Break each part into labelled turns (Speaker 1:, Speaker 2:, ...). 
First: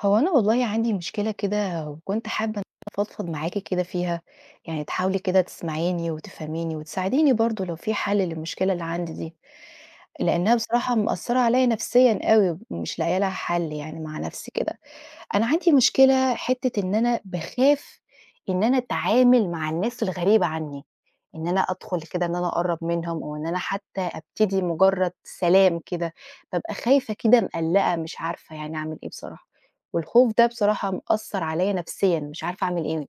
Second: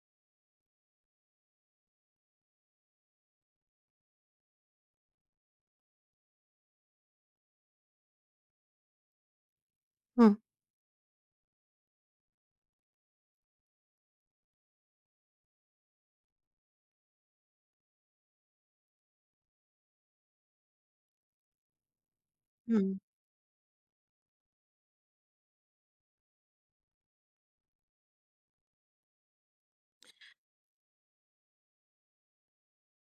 Speaker 1: هو أنا والله عندي مشكلة كده، وكنت حابة إن أنا أفضفض معاكِ كده فيها، يعني تحاولي كده تسمَعيني وتفهَميني وتساعديني برضه لو في حَلّ للمشكلة اللي عندي دي،
Speaker 2: إمم.
Speaker 1: لإنها بصراحة مأثرة عليّا نفسيًا أوي، ومش لاقية لها حَل يعني مع نَفْسي كده، أنا عندي مشكلة حتّة إن أنا باخاف إن أنا أتعامل مع الناس الغريبة عني، إن أنا أدخُل كده إن أنا أقرّب
Speaker 2: إمم.
Speaker 1: منهم أو إن أنا حتى أبتدي مجرد سلام كده، بابقى خايفة كده مقلّقة مش عارفة يعني أعمل إيه بصراحة، والخوف ده بصراحة مأثر عليّا نفسيًا، مش عارفة أعمل إيه.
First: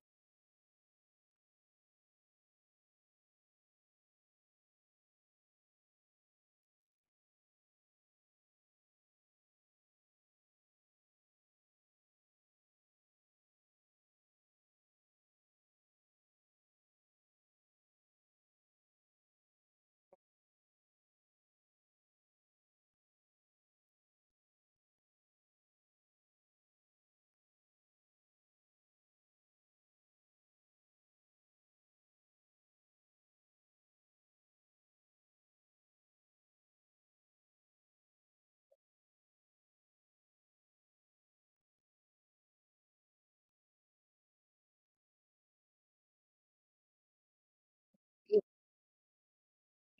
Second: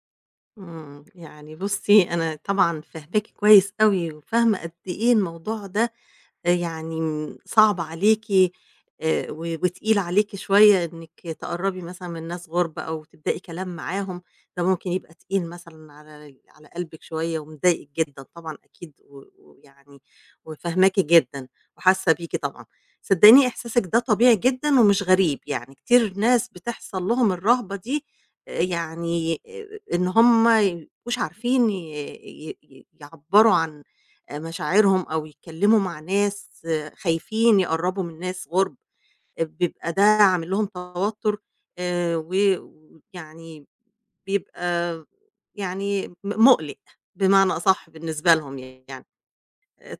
Speaker 2: إمم، يعني بُصي أنا طبعًا فاهماكِ كويس أوي، وفاهمة قد إيه الموضوع ده يعني، امم صعب عليكِ، آآ، و وتقيل عليكِ شوية إنِك تقرّبي مثلًا من ناس غُرب أو تبدئي كلام معاهم، ده ممكن يبقى تقيل مثلًا على على قلبِك شوية ومضايقِك جدًا طبعًا أكيد، و و ويعني وفاهماكِ جدًا وحاسة بيكِ طبعًا، صدقيني إحساسِك ده طبيعي جدًا ومش غريب، يعني كتير ناس بتحصَل لهم الرهبة دي يعني آآ إن هُم ما يبقوش عارفين ي ي ي يعبّروا عن مشاعرهم أو يتكلموا مع ناس خايفين يقرّبوا من ناس غُرب، بيبقى ده عامل لهم توتر، آآ، و و ويعني بيبقى يعني م مُقلق بمعنى أصح بالنسبة
Speaker 1: إمم.
Speaker 2: لهم يعني،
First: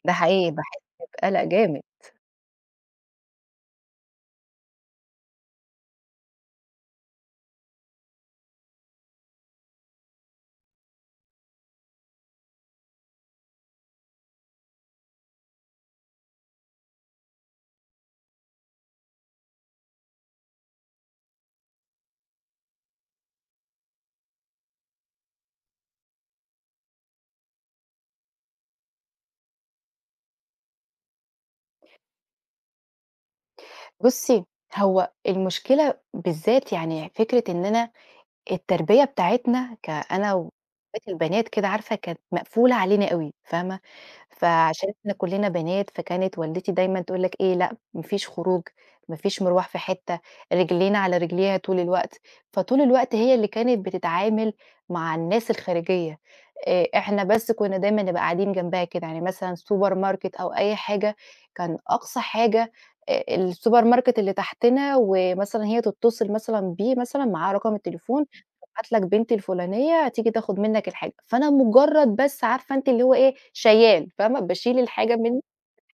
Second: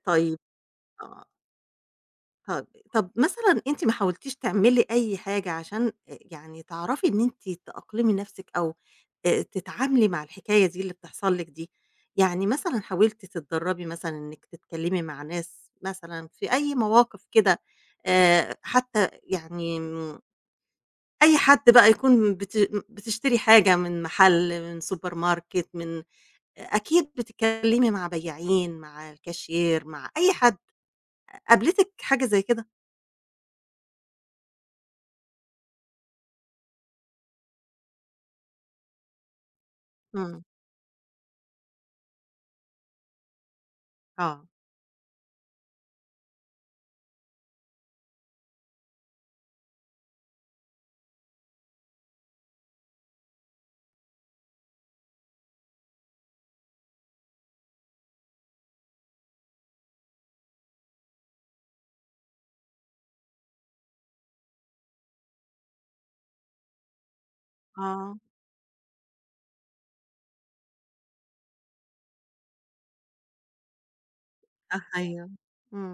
Speaker 1: ده
Speaker 2: طيب
Speaker 1: حقيقي، باحس
Speaker 2: آه.
Speaker 1: بقلق جامد.
Speaker 2: [unintelligible] طَب مثلًا أنتِ ما حاولتيش تعملي أي حاجة عشان، آآ، يعني تعرفي إن أنتِ تأقْلمي نَفْسِك أو، آآ، تتعاملي مع الحكاية دي اللي بتحصل لِك دي؟ يعني مثلًا حاولتِ تتدرّبي مثلًا إنِّك تتكلّمي مع ناس مثلًا في أي مواقف كده، آآ، حتى يعني، إمم، أي حد بقى يكون بت بتشتري حاجة من محل من Supermarket من أكيد بتكلّمي مع بياعين، مع الCashier مع أي حد قابلتِك حاجة زي كده؟
Speaker 1: بُصي، هو المشكلة بالذات يعني فكرة إن أنا التربية بتاعتنا، كأنا
Speaker 2: إمم.
Speaker 1: واخواتي البنات كده عارفة كانت مقفولة علينا أوي فاهمة؟
Speaker 2: آه.
Speaker 1: فعشان إحنا كُلِّنا بنات، فكانت والدتي دايمًا تقول لك إيه لأ ما فيش خروج ما فيش مرْواح في حتّة رجلينا على رجليها طول الوقت، فطول الوقت هي اللي كانت بتتعامل مع الناس الخارجية، آآ، إحنا بس كُنّا دايمًا نبقى قاعدين جنبها كده يعني مثلًا Supermarket أو أي حاجة كان أقصى حاجة، آآ، الSupermarket اللي تحْتنا، ومثلًا هي تتّصل مثلًا بيه مثلًا معاه رقم
Speaker 2: آه.
Speaker 1: التليفون هابعت لك بنتي الفلانية هتيجي تاخد منّك الحاجة، فأنا مجرد بس عارفة أنتِ اللي هو إيه؟ شيال فاهمة؟ باشيل
Speaker 2: [unintelligible]
Speaker 1: الحاجة
Speaker 2: أيوه،
Speaker 1: من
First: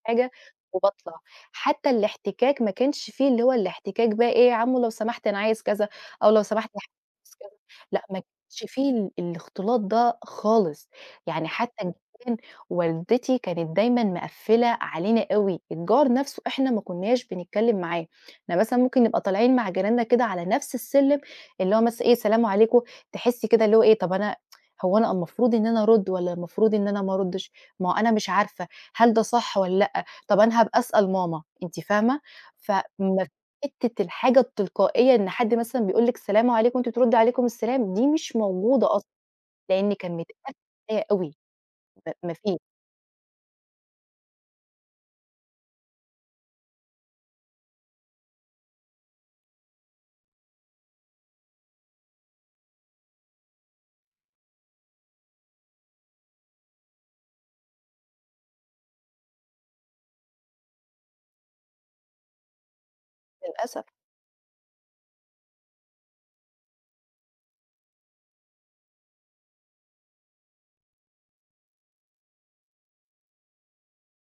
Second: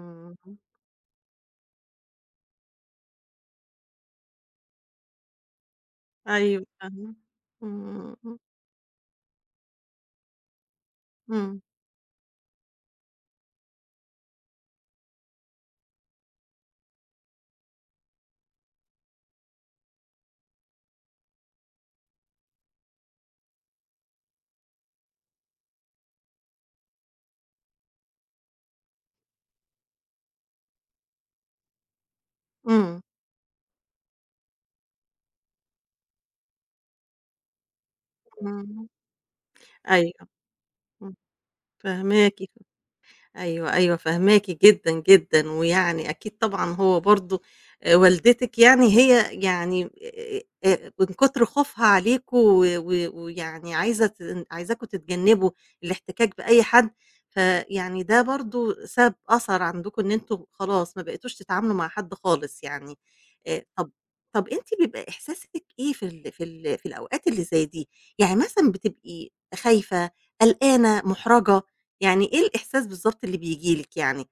Speaker 1: الحاجة، وباطلع حتى الاحتكاك ما كانش فيه اللي هو الاحتكاك بقى إيه يا عمّو لو سمحت أنا عايز كذا، أو لو
Speaker 2: أيوه،
Speaker 1: سمحت
Speaker 2: فاهمة،
Speaker 1: [unintelligible] لأ ما
Speaker 2: إمم.
Speaker 1: كانش فيه ال الاختلاط ده خالص يعني
Speaker 2: إمم.
Speaker 1: حتى كان والدتي كانت دايمًا مقفّلة علينا أوي الجار نَفْسه إحنا ما كُنّاش بنتكلّم معاه، إحنا مثلًا ممكن نبقى طالعين مع جيراننا كده على نَفْس السلم، اللي هو مثلًا إيه سلام عليكم تحسّي كده اللي هو إيه طب أنا هو أنا المفروض إن أنا أرُد، والّا المفروض إن أنا ما أردِّش ما هو أنا مش عارفة هل ده صح والّا لأ طَب أنا هابقى أسأل ماما أنتِ فاهمة؟ ف
Speaker 2: إمم.
Speaker 1: ما حتّة الحاجة التلقائيّة إن حد مثلًا بيقول لِك سلام عليكم وأنتِ تردّي عليكم السلام دي مش
Speaker 2: إمم،
Speaker 1: موجودة أصلًا، لإن
Speaker 2: أيوه،
Speaker 1: كان متقفّل [unintelligible]
Speaker 2: إمم،
Speaker 1: أوي ما ما
Speaker 2: فاهماكِ
Speaker 1: في
Speaker 2: أيوه، أيوه فاهماكِ جدًا، جدًا ويعني أكيد طبعًا هو برضه، آآ، والدتِك يعني هي يعني، آآ آآ من كتر خوفها عليكم و و ويعني عايزة تن عايزاكم تتجنبوا الاحتكاك بأي حد، فيعني ده برضه ساب أثر عندكم إن أنتم خلاص ما بقيتوش تتعاملوا مع حد خالص يعني، آآ،
Speaker 1: للأسف.
Speaker 2: طَب طَب أنتِ بيبقى إحساسِك إيه في ال في ال في الأوقات اللي زي دي؟ يعني مثلًا بتبقي خايفة؟ قلقانة؟ مُحْرجة؟ يعني إيه الإحساس بالضبط اللي بييجي لِك يعني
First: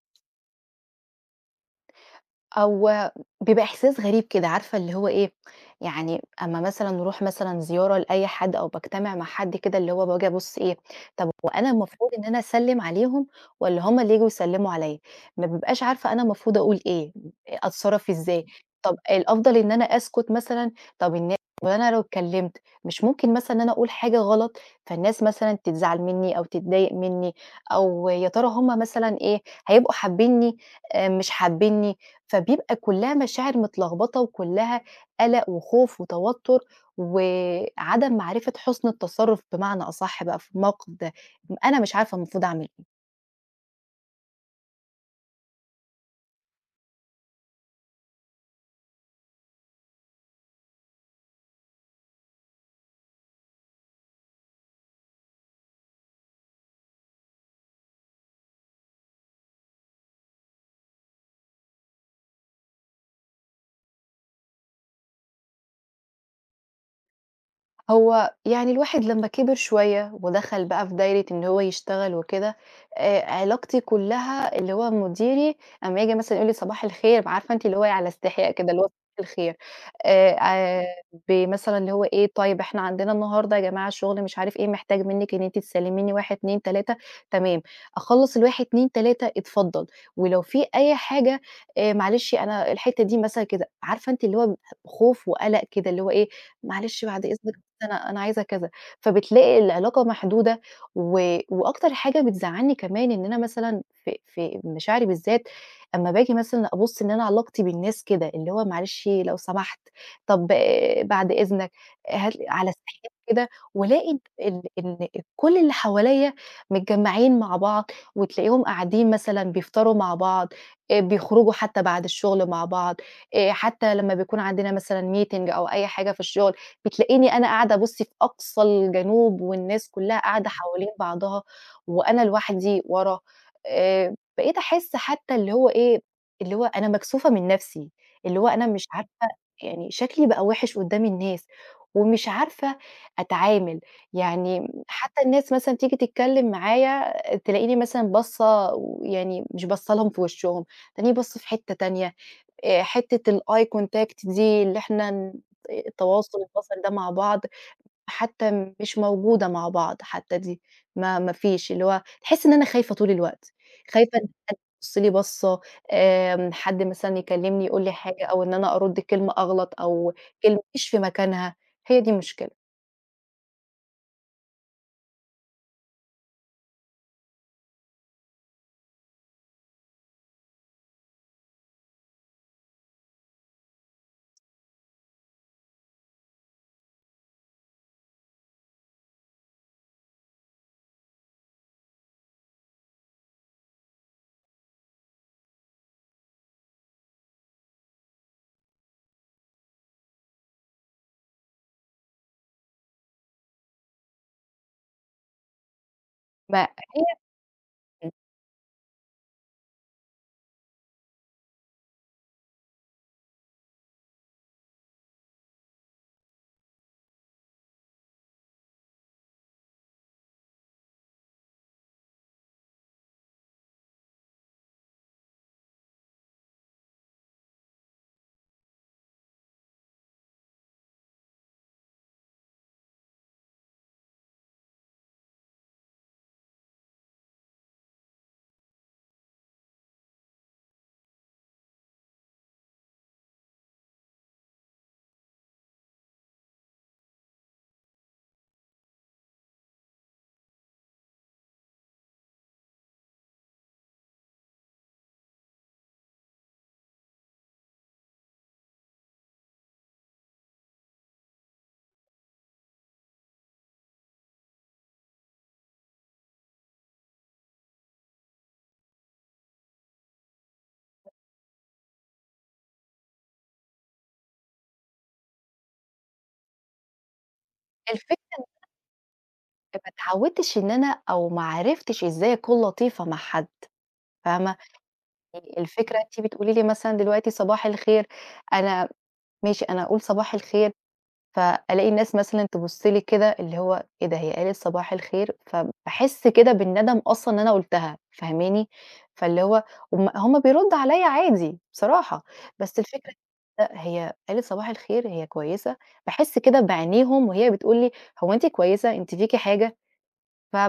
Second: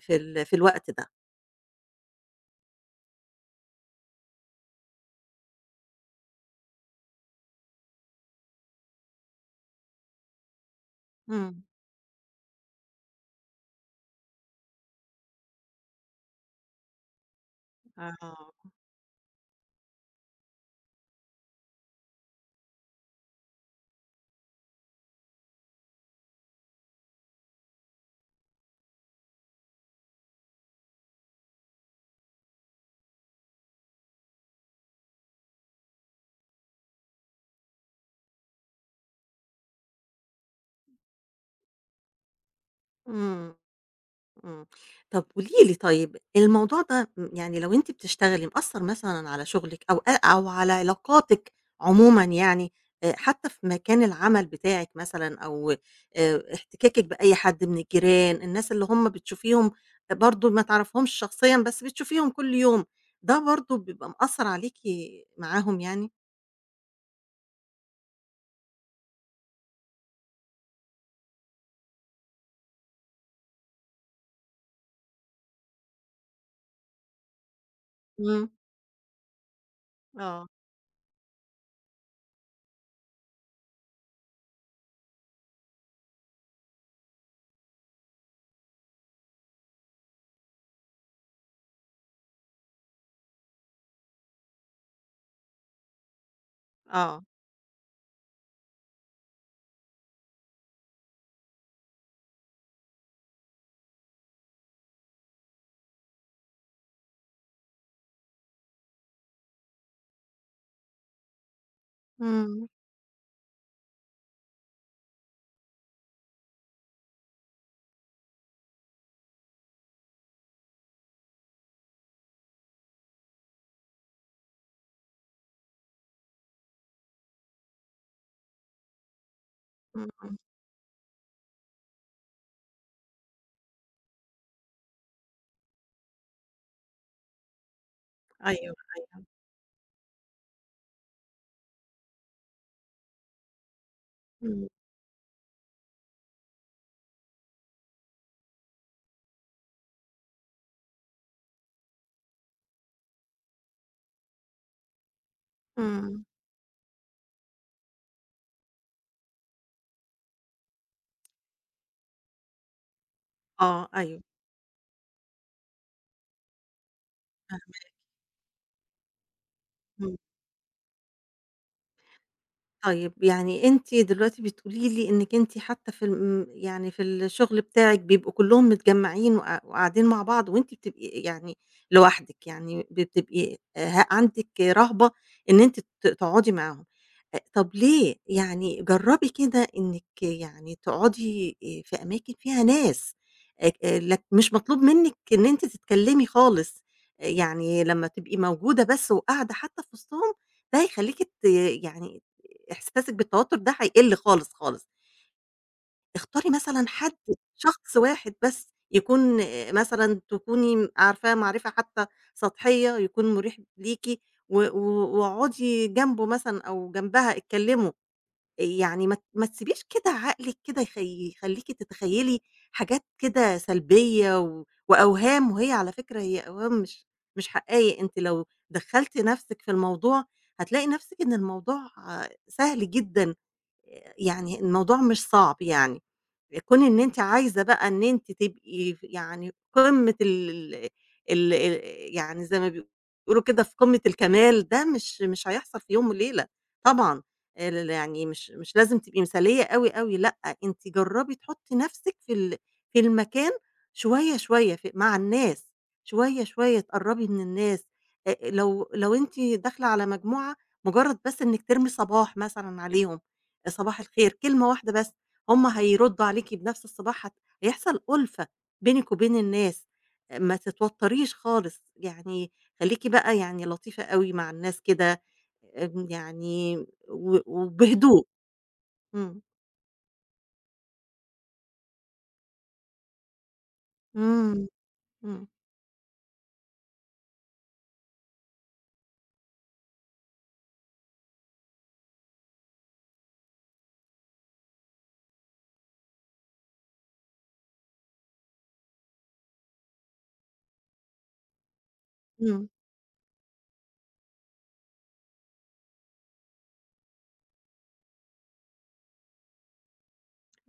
Speaker 2: في ال في الوقت ده؟
Speaker 1: هو بيبقى إحساس غريب كده، عارفة اللي هو إيه، يعني أمّا مثلًا نروح مثلًا زيارة لأي حد أو باجتمع مع حد كده اللي هو باجي أبُص إيه، طَب هو
Speaker 2: امم.
Speaker 1: أنا المفروض إن أنا أسلّم عليهم، والّا هُم اللي ييجوا يسلموا عليّا، ما بابقاش عارفة أنا المفروض أقول إيه، أتصرّف إزاي،
Speaker 2: آه.
Speaker 1: طَب الأفضل إن أنا أسكت مثلًا، طَب النا وأنا لو اتكلّمت، مش ممكن مثلًا إن أنا أقول حاجة غلط، فالناس مثلًا تزعل مِنّي أو تتضايق مِنّي، أو يا ترى هُم مثلًا إيه، هيبقوا حابينني، آآ، مش حابينني، فبيبقى كلّها مشاعر متلخبطة وكلّها، قلق وخوف وتوتّر، وعدم معرفة حُسّن التصرّف بمعنى أصح بقى في الموقف ده، أنا مش عارفة المفروض أعمل إيه.
Speaker 2: امم، امم، طَب قولي لي طيّب، الموضوع ده م يعني لو أنتِ بتشتغلي مأثّر مثلًا على شغلِك أو أ أو على علاقاتِك، عمومًا يعني، آآ، حتّى في مكان العمل بتاعِك مثلًا أو آآ، احتكاكِك بأي حد من الجيران الناس اللي هُم بتشوفيهم، برضو ما تعرفهمش شخصيًا بس بتشوفيهم كل يوم، ده برضو بيبقى مأثّر عليكِ معاهم يعني؟
Speaker 1: هو يعني الواحد لما كِبر شوية، ودخل بقى في دايرة إن هو يشتغل وكده، آآ علاقتي كلها اللي هو مديري أمّا ييجي مثلًا يقول لي صباح الخير، عارفة أنتِ، اللي هو على استحياء
Speaker 2: امم.
Speaker 1: كده، اللي هو صباح الخير إيه،
Speaker 2: آه.
Speaker 1: آآ آآ بمثلًا، اللي هو إيه، طيب إحنا عندنا النهاردة يا جماعة شغل مش عارف إيه، محتاج منِك إن أنتِ تسلميني 1 2 3، تمام، أخلّص ال1 2 3، اتفضل، ولو فيه أي حاجة، آآ معلشي أنا الحتّة دي مثلًا كده، عارفة أنتِ، اللي هو ب خوف وقلق كده، اللي هو إيه، معلش
Speaker 2: آه.
Speaker 1: بعد إذنك، بس أنا أنا عايزة كذا، فبتلاقي العلاقة محدودة، و واكتر حاجة بتزعلني كمان إن أنا مثلًا في في مشاعري، بالذات أما باجي مثلًا أبصّ إن أنا علاقتي بالناس كده، اللي هو معلش، لو سمحت، طب بعد إذنك، هات
Speaker 2: امم.
Speaker 1: على استحياء كده، وألاقي ال إن كل اللي حواليّا متجمعين مع بعض، وتلاقيهم قاعدين مثلًا بيفطروا مع بعض، آآ بيخرجوا حتى بعد الشغل مع بعض، آآ حتى لمّا بيكون عندنا مثلًا meeting أو أي حاجة في الشغل، بتلاقيني أنا قاعدة أبصّ في أقصى الجنوب، والناس
Speaker 2: امم،
Speaker 1: كلها
Speaker 2: امم.
Speaker 1: قاعدة حوالين بعضها، وأنا لوحدي ورا، آآ بقيت أحسّ حتى اللي هو إيه، اللي هو أنا مكسوفة من نَفسي، اللي هو
Speaker 2: أيوه،
Speaker 1: أنا مش عارفة
Speaker 2: أيوه.
Speaker 1: يعني شكلي بقى وِحِش قدام الناس، ومش عارفة أتعامل يعني،
Speaker 2: امم.
Speaker 1: حتى الناس مثلًا تيجي تتكلم معايا، تلاقيني مثلًا باصّة ويعني مش باصة لهم في وشهم، تلاقيني باصّة في حتة تانية، آآ حتة الeye contact دي، اللي إحنا ن
Speaker 2: امم.
Speaker 1: التواصل البصري ده مع بعض، حتى مش موجودة مع بعض، حتى دي ما ما فيش، اللي هو تحسِّ إن أنا خايفة طول الوقت،
Speaker 2: آه
Speaker 1: خايفة
Speaker 2: أيوه.
Speaker 1: إن حد يبصّ لي، باصّة آآ حد مثلًا يكلمني،
Speaker 2: فاهماكِ.
Speaker 1: يقول لي حاجة، أو إن أنا أرد كلمة أغلط، أو
Speaker 2: امم.
Speaker 1: كلمة مش في مكانها، هي دي المشكلة.
Speaker 2: طيب يعني أنتِ دلوقتي بتقول لي إنِك أنتِ حتى في ال امم يعني في الشغل بتاعِك، بيبقوا كلهم متجمعين، وق قاعدين مع بعض، وأنتِ بتبقي يعني لوحدِك، يعني بتبقي ه عندِك رهبة إن أنتِ ت تقعدي معاهم، آآ طب ليه؟ يعني جربي كده إنِك يعني تقعدِي آآ في أماكن فيها ناس، اك آآ لك مش مطلوب منِك إن أنتِ تتكلمي خالص، يعني لمّا تبقي موجودة بس، وقاعدة حتى في وسطهم، ده هيخليكِ ت يعني إحساسِك بالتوتر ده هيقِل خالص، خالص. اختاري
Speaker 1: ما
Speaker 2: مثلًا
Speaker 1: هي
Speaker 2: حد، شخص
Speaker 1: امم.
Speaker 2: واحد بس، يكون مثلًا تكوني عارفاه معرفة حتى سطحية، يكون مريح ليكِ، و و واقعدي جنبه مثلًا، أو جنبها اتكلموا، يعني ما ت ما تسيبيش كده عقلِك كده يخ يخليكِ تتخيلي حاجات كده سلبية، و وأوهام، وهي على فكرة هي أوهام مش مش حقايق، أنتِ لو دخَّلتِ نفسِك في الموضوع، هتلاقي نفسِك إن الموضوع سهل جدًا، يعني الموضوع مش صعب، يعني كون إن أنتِ عايزة بقى إن أنتِ تبقي ف يعني قمّة ال ال ال يعني زي ما بي بيقولوا كده في قمّة الكمال، ده مش مش هيحصل في يوم وليلة طبعًا، ل ل يعني مش مش لازم تبقي مثالية أوي، أوي، لأ، أنتِ جرّبي تحطي نفسِك في ال في المكان شوية، شوية، في مع الناس شوية، شوية، اتقربي من الناس، آآ لو لو أنتِ داخلة على مجموعة، مجرد بس إنِك ترمي صباح مثلًا عليهم، صباح الخير، كلمة واحدة بس، هُم هيردوا عليكِ بنفس الصباح، ه هيحصل أُلفة بينِك وبين الناس، ما تتوتريش خالص يعني، خليكِ بقى يعني لطيفة أوي مع الناس كده يعني، و
Speaker 1: الفكرة
Speaker 2: وبهدوء،
Speaker 1: إن أنا
Speaker 2: امم.
Speaker 1: فما اتعودتش إن أنا أو ما عرفتش إزاي أكون لطيفة مع حد، فاهمة؟
Speaker 2: امم، امم.
Speaker 1: يعني الفكرة أنتِ بتقولي لي مثلًا دلوقتي صباح الخير، أنا ماشي أنا أقول صباح الخير، فألاقي الناس مثلًا تبُصّ لي كده، اللي هو إيه ده، هي قالت صباح الخير؟ فباحسّ كده بالندم أصلًا إن أنا قلتها، فاهماني؟ فاللي هو هُم هُم بيردوا علي عادي بصراحة،
Speaker 2: امم.
Speaker 1: بس الفكرة [unintelligible] هي قالت صباح الخير؟ هي كويسة؟ باحسّ كده بعينيهم وهي بتقول لي، هو أنتِ كويسة؟ أنتِ فيكِ حاجة؟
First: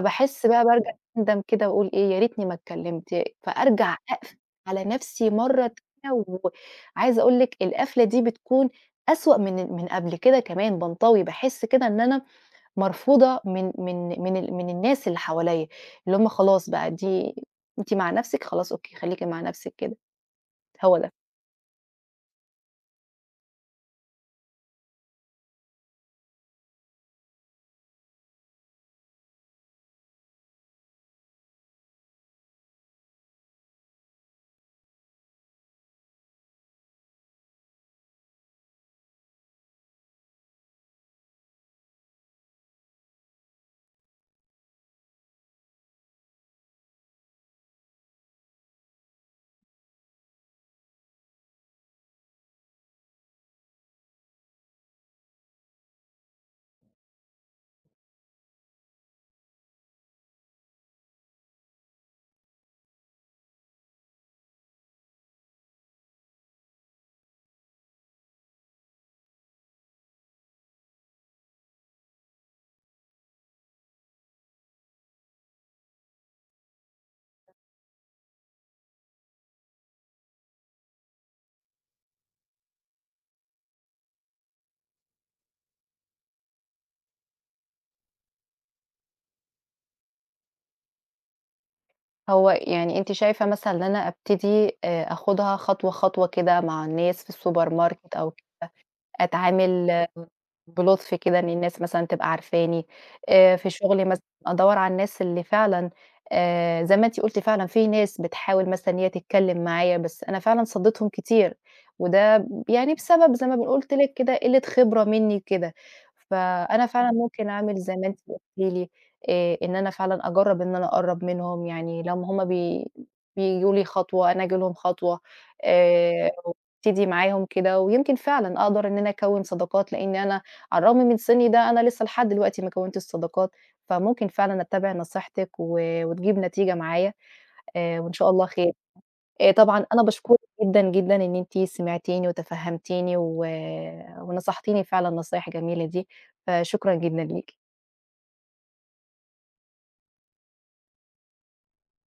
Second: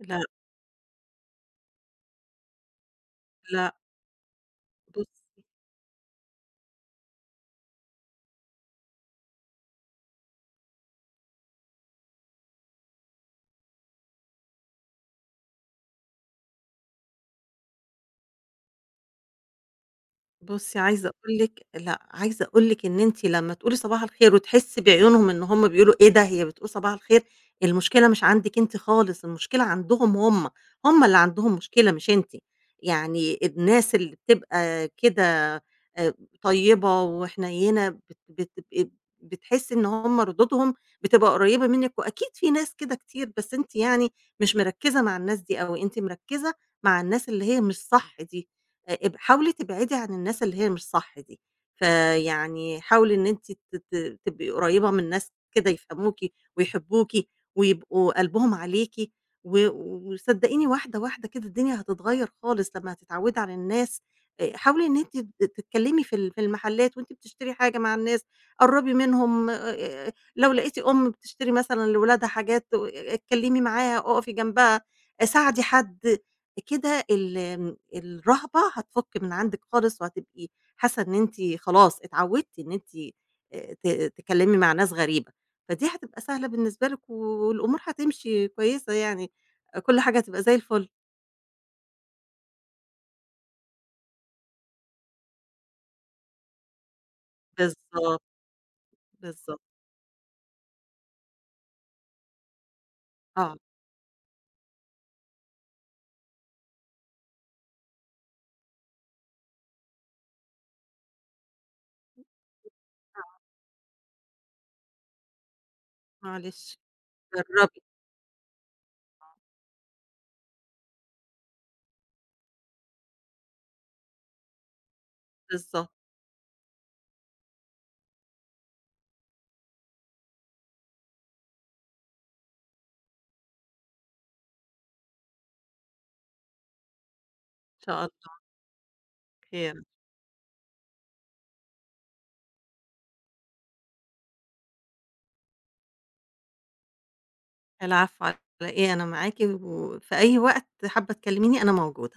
Speaker 2: لأ.
Speaker 1: بقى، بارجع أندم كده، وأقول إيه يا ريتني ما اتكلمت، ي
Speaker 2: لأ.
Speaker 1: فأرجع أقفل على نفسي
Speaker 2: بُصي
Speaker 1: مرة تانية، وعايزة أقول لِك القفلة دي بتكون أسوأ من من قبل كده كمان، بانطوي، باحسّ كده إن أنا مرفوضة من من من ال من الناس اللي حواليّا، اللي هُم خلاص بقى، دي أنتِ مع نفسِك خلاص، أوكي خليكِ مع نفسِك كده،
Speaker 2: بُصي،
Speaker 1: هو
Speaker 2: عايزة
Speaker 1: ده.
Speaker 2: أقول لِك لأ عايزة أقول لِك إن أنتِ لمّا تقولي لي صباح الخير، وتحسّي بعيونهم إن هُم بيقولوا إيه ده، هي بتقول صباح الخير؟! المشكلة مش عندِك أنتِ خالص، المشكلة عندهم هُم، هُم اللي عندهم مشكلة، مش أنتِ، يعني الناس اللي بتبقى كده آآ طيبة وحنينة، بت بت بتبقي بتحسّي إن هُم ردودهم بتبقى قريبة منِك، وأكيد فيه ناس كده كتير، بس أنتِ يعني مش مركزة مع الناس دي أوي، أنتِ مركزة مع الناس اللي هي مش صح دي، اب حاولي تبعدي عن الناس اللي هي مش صح دي، فيعني حاولي إن أنتِ ت ت تبقي قريبة من ناس كده يفهموكِ، ويحبوكِ، ويبقوا قلبهم عليكِ، و وصدقيني واحدة واحدة كده الدنيا هتتغيّر خالص، لمّا هتتعودي على الناس، آآ حاولي إن أنتِ ت تتكلمي في ال في المحلات، وأنتِ بتشتري حاجة، مع الناس، قرّبي منهم، لو لقيتِ أم بتشتري مثلًا لولادها حاجات، آآ آآ اتكلمي معاها، اقفي جنبها، ساعدي حد كده، ال الرهبة هتفُك من عندِك خالص، وهتبقي حاسّة إن أنتِ خلاص اتعودتِ إن أنتِ آآ ت تتكلمي مع ناس غريبة، فدي هتبقى سهلة بالنسبة لِك، والأمور هتمشي كويسة يعني، كل حاجة هتبقى زي الفل.
Speaker 1: هو يعني أنتِ شايفة مثلًا إن أنا أبتدي آآ، آخدها خطوة خطوة كده مع الناس في الsupermarket
Speaker 2: بالضبط.
Speaker 1: أو كده
Speaker 2: بالضبط.
Speaker 1: أتعامل بلطف كده إن الناس مثلًا تبقى عارفاني؟ آآ،
Speaker 2: آه.
Speaker 1: في شغلي مثلًا أدوّر على الناس اللي فعلًا آآ، زَي ما أنتِ قُلتِ فعلًا في ناس بتحاول مثلًا إن هي تتكلم معايا بس أنا فعلًا صدّيتهم كتير، وده يعني بسبب
Speaker 2: آه.
Speaker 1: زَي ما ب قُلت لِك كده قِلة خبرة مني كده.
Speaker 2: معلش،
Speaker 1: فأنا فعلًا ممكن أعمل
Speaker 2: جرّبي.
Speaker 1: زَي ما أنتِ قُلتِ لي
Speaker 2: آه.
Speaker 1: آآ، إن أنا فعلًا أجرّب إن أنا أقرّب منهم، يعني لمّا هُم بي بييجوا لي خطوة أنا آجي لهم خطوة
Speaker 2: بالضبط.
Speaker 1: آآ، وأبتدي معاهم كده، ويمْكِن فعلًا أقدَر إن أنا أكوّن صداقات، لإن أنا على الرغم من سِني ده أنا لسه لحد دلوقتي ما كوّنتش صداقات، فممكن فعلًا أتبّع نصيحتِك، و وتجيب نتيجة معايا
Speaker 2: إن شاء
Speaker 1: آآ وإن شاء
Speaker 2: الله.
Speaker 1: الله خير.
Speaker 2: خير.
Speaker 1: طبعًا أنا باشكرِك جدًا، جدًا إن أنتِ سِمعتيني وتفهمتيني و ونصحتيني فعلًا النصايح الجميلة دي، فشكرًا جدًا ليكِ.
Speaker 2: العفو، على إيه، أنا معاكِ وفي أي وقت حابة تكلميني أنا موجودة.